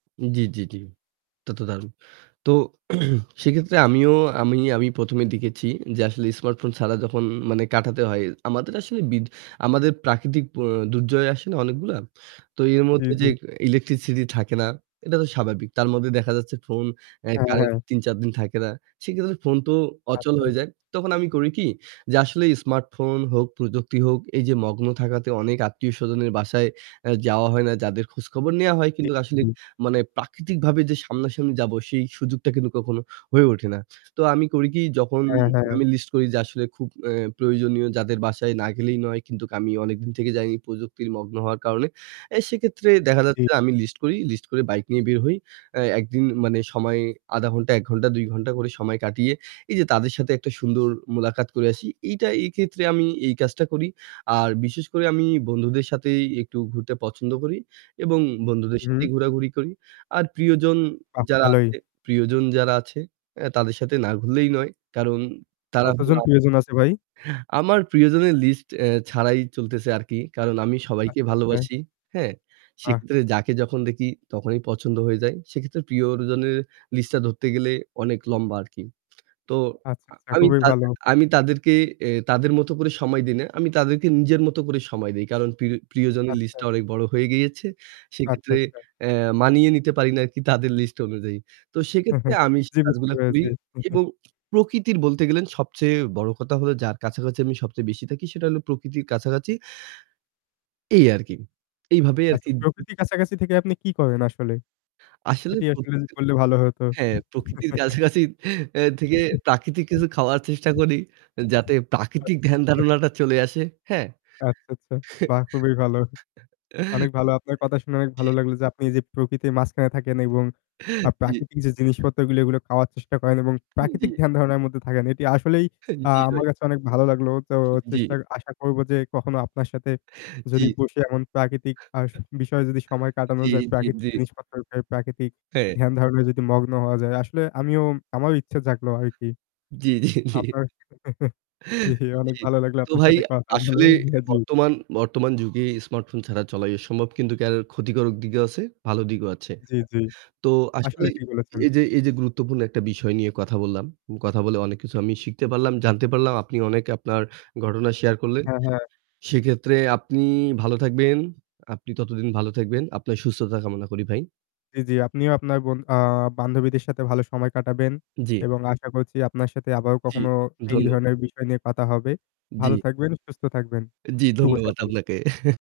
জি, জি, জি, এটা তো দারুণ। তো সেক্ষেত্রে আমিও আমি আমি প্রথমে দেখেছি যে আসলে স্মার্টফোন ছাড়া যখন মানে কাটাতে হয়, আমাদের আসলে বিদ আমাদের প্রাকৃতিক অ্যা দুর্যোগ আসে না অনেকগুলা। তো এর জি, মধ্যে যে জি। ইলেকট্রিসিটি থাকে না, এটা তো স্বাভাবিক, তার মধ্যে দেখা যাচ্ছে ফোন অ্যা হ্যাঁ, কারেন্ট হ্যাঁ। ৩-৪ দিন থাকে না। সেক্ষেত্রে ফোন তো অচল আচ্ছা। হয়ে যায়। তখন আমি করি কি? যে আসলে স্মার্টফোন হোক প্রযুক্তি হোক এই যে মগ্ন থাকাতে অনেক আত্মীয়স্বজনের বাসায় আ যাওয়া হয় না যাদের খোঁজখবর নেওয়া হয় জি, কিন্তু আসলে হুম। মানে প্রাকৃতিকভাবে যে সামনাসামনি যাব সেই সুযোগটা কিন্তু কখনো হয়ে ওঠে না। তো আমি করি কি যখন হ্যাঁ, হ্যাঁ। আমি লিস্ট করি যে আসলে খুব এ প্রয়োজনীয় যাদের বাসায় না গেলেই নয় কিন্তু আমি অনেকদিন থেকে যাইনি প্রযুক্তির মগ্ন হওয়ার কারণে। অ্যা সেক্ষেত্রে দেখা জি। যাচ্ছে আমি লিস্ট করি, লিস্ট করে বাইক নিয়ে বের হই। অ্যা একদিন মানে সময় ০.৫ ঘণ্টা ১ ঘণ্টা ২ ঘণ্টা করে সময় কাটিয়ে এই যে তাদের সাথে একটা সুন্দর মুলাকাত করে আসি। এইটা এক্ষেত্রে আমি এই কাজটা করি। আর বিশেষ করে আমি বন্ধুদের সাথেই একটু ঘুরতে পছন্দ করি এবং বন্ধুদের হুম। সাথেই ঘোরাঘুরি করি। আর প্রিয়জন আহ! যারা ভালোই। আছে প্রিয়জন যারা আছে তাদের সাথে না ঘুরলেই নয়। কারণ তারা হলো কতজন আ প্রিয়জন আছে ভাই? আমার প্রিয়জনের লিস্ট এ ছাড়াই চলতেছে আরকি। কারণ আমি সবাইকে আচ্ছা, আচ্ছা। ভালোবাসি। হ্যাঁ? বাহ! সেক্ষেত্রে যাকে যখন দেখি তখনই পছন্দ হয়ে যায়। সেক্ষেত্রে প্রিয়জনের লিস্টটা ধরতে গেলে অনেক লম্বা আরকি। তো আচ্ছা, আচ্ছা আমি খুবই তা ভালো। আমি তাদেরকে তাদের মত করে সময় দিই না। আমি তাদেরকে নিজের মত করে সময় দেই। কারণ প্রি প্রিয়জনের আচ্ছা। লিস্টটা অনেক বড় হয়ে গিয়েছে। আচ্ছা, সেক্ষেত্রে আচ্ছা। অ্যা মানিয়ে নিতে পারি না আরকি তাদের লিস্ট অনুযায়ী। তো সেক্ষেত্রে আমি সে জি, বুঝতে কাজগুলা করি পেরেছি। এবং প্রকৃতির বলতে গেলে সবচেয়ে বড় কথা হলো যার কাছাকাছি আমি সবচেয়ে বেশি থাকি সেটা হলো প্রকৃতির কাছাকাছি। এই আরকি। এইভাবেই আচ্ছা আরকি উম প্রকৃতির কাছাকাছি থেকে আপনি কি করেন আসলে? আসলে সেটি প্রকৃতির আসলে বললে ভালো হত। হ্যাঁ, প্রকৃতির কাছাকাছি থেকে প্রাকৃতিক কিছু খাওয়ার চেষ্টা করি যাতে প্রাকৃতিক ধ্যান আচ্ছা। ধারণাটা চলে আসে। আচ্ছা, আচ্ছা। বাহ! খুবই ভালো। অনেক ভালো আপনার কথা শুনে অনেক জি। ভালো লাগলো যে আপনি যে প্রকৃতির মাঝখানে থাকেন এবং আ জি। প্রাকৃতিক যে জিনিসপত্রগুলো এগুলো খাওয়ার চেষ্টা করেন এবং হু, প্রাকৃতিক জি। ধ্যান ধারণার মধ্যে থাকেন। এটি আসলেই হু, আ জি, ভাই। আমার কাছে অনেক ভালো লাগলো। তো জি। চেষ্টা আশা করব যে কখনো আপনার সাথে যদি জি। বসে এমন প্রাকৃতিক ভাস বিষয়ে যদি সময় কাটানো জি, যায়, জি, প্রাকৃতিক জি। জিনিসপত্র প্রাকৃতিক হ্যাঁ। ধ্যান ধারণায় যদি মগ্ন হওয়া যায়। আসলে আমিও আমারও ইচ্ছা থাকলো আরকি। জি, জি, জি আপনার জি, অনেক জি, ভালো লাগলো তো আপনার ভাই সাথে কথা বলে। আসলে হ্যাঁ, জি। বর্তমান বর্তমান যুগে স্মার্টফোন ছাড়া চলাই অসম্ভব কিন্তু [unintelligible] ক্ষতিকারক দিকেও আছে, ভালো দিকও আছে। জি, জি। তো আসলে আসলে ঠিক বলেছেন। এই যে এই যে গুরুত্বপূর্ণ একটা বিষয় নিয়ে কথা বললাম। কথা বলে অনেক কিছু আমি শিখতে পারলাম, জানতে পারলাম আপনি অনেক আপনার ঘটনা শেয়ার করলেন। হ্যাঁ, হ্যাঁ। সেক্ষেত্রে আপনি ভালো থাকবেন, আপনি ততদিন ভালো থাকবেন। আপনার সুস্থতা কামনা করি ভাই। জি, জি, আপনিও আপনার বন আ বান্ধবীদের সাথে ভালো সময় কাটাবেন। জি। এবং আশা করছি আপনার সাথে আবার জি, কখনো এই ধন্যবাদ। ধরনের বিষয় নিয়ে কথা হবে। ভালো জি। থাকবেন, সুস্থ থাকবেন। জি, শুভ ধন্যবাদ সকাল। আপনাকে।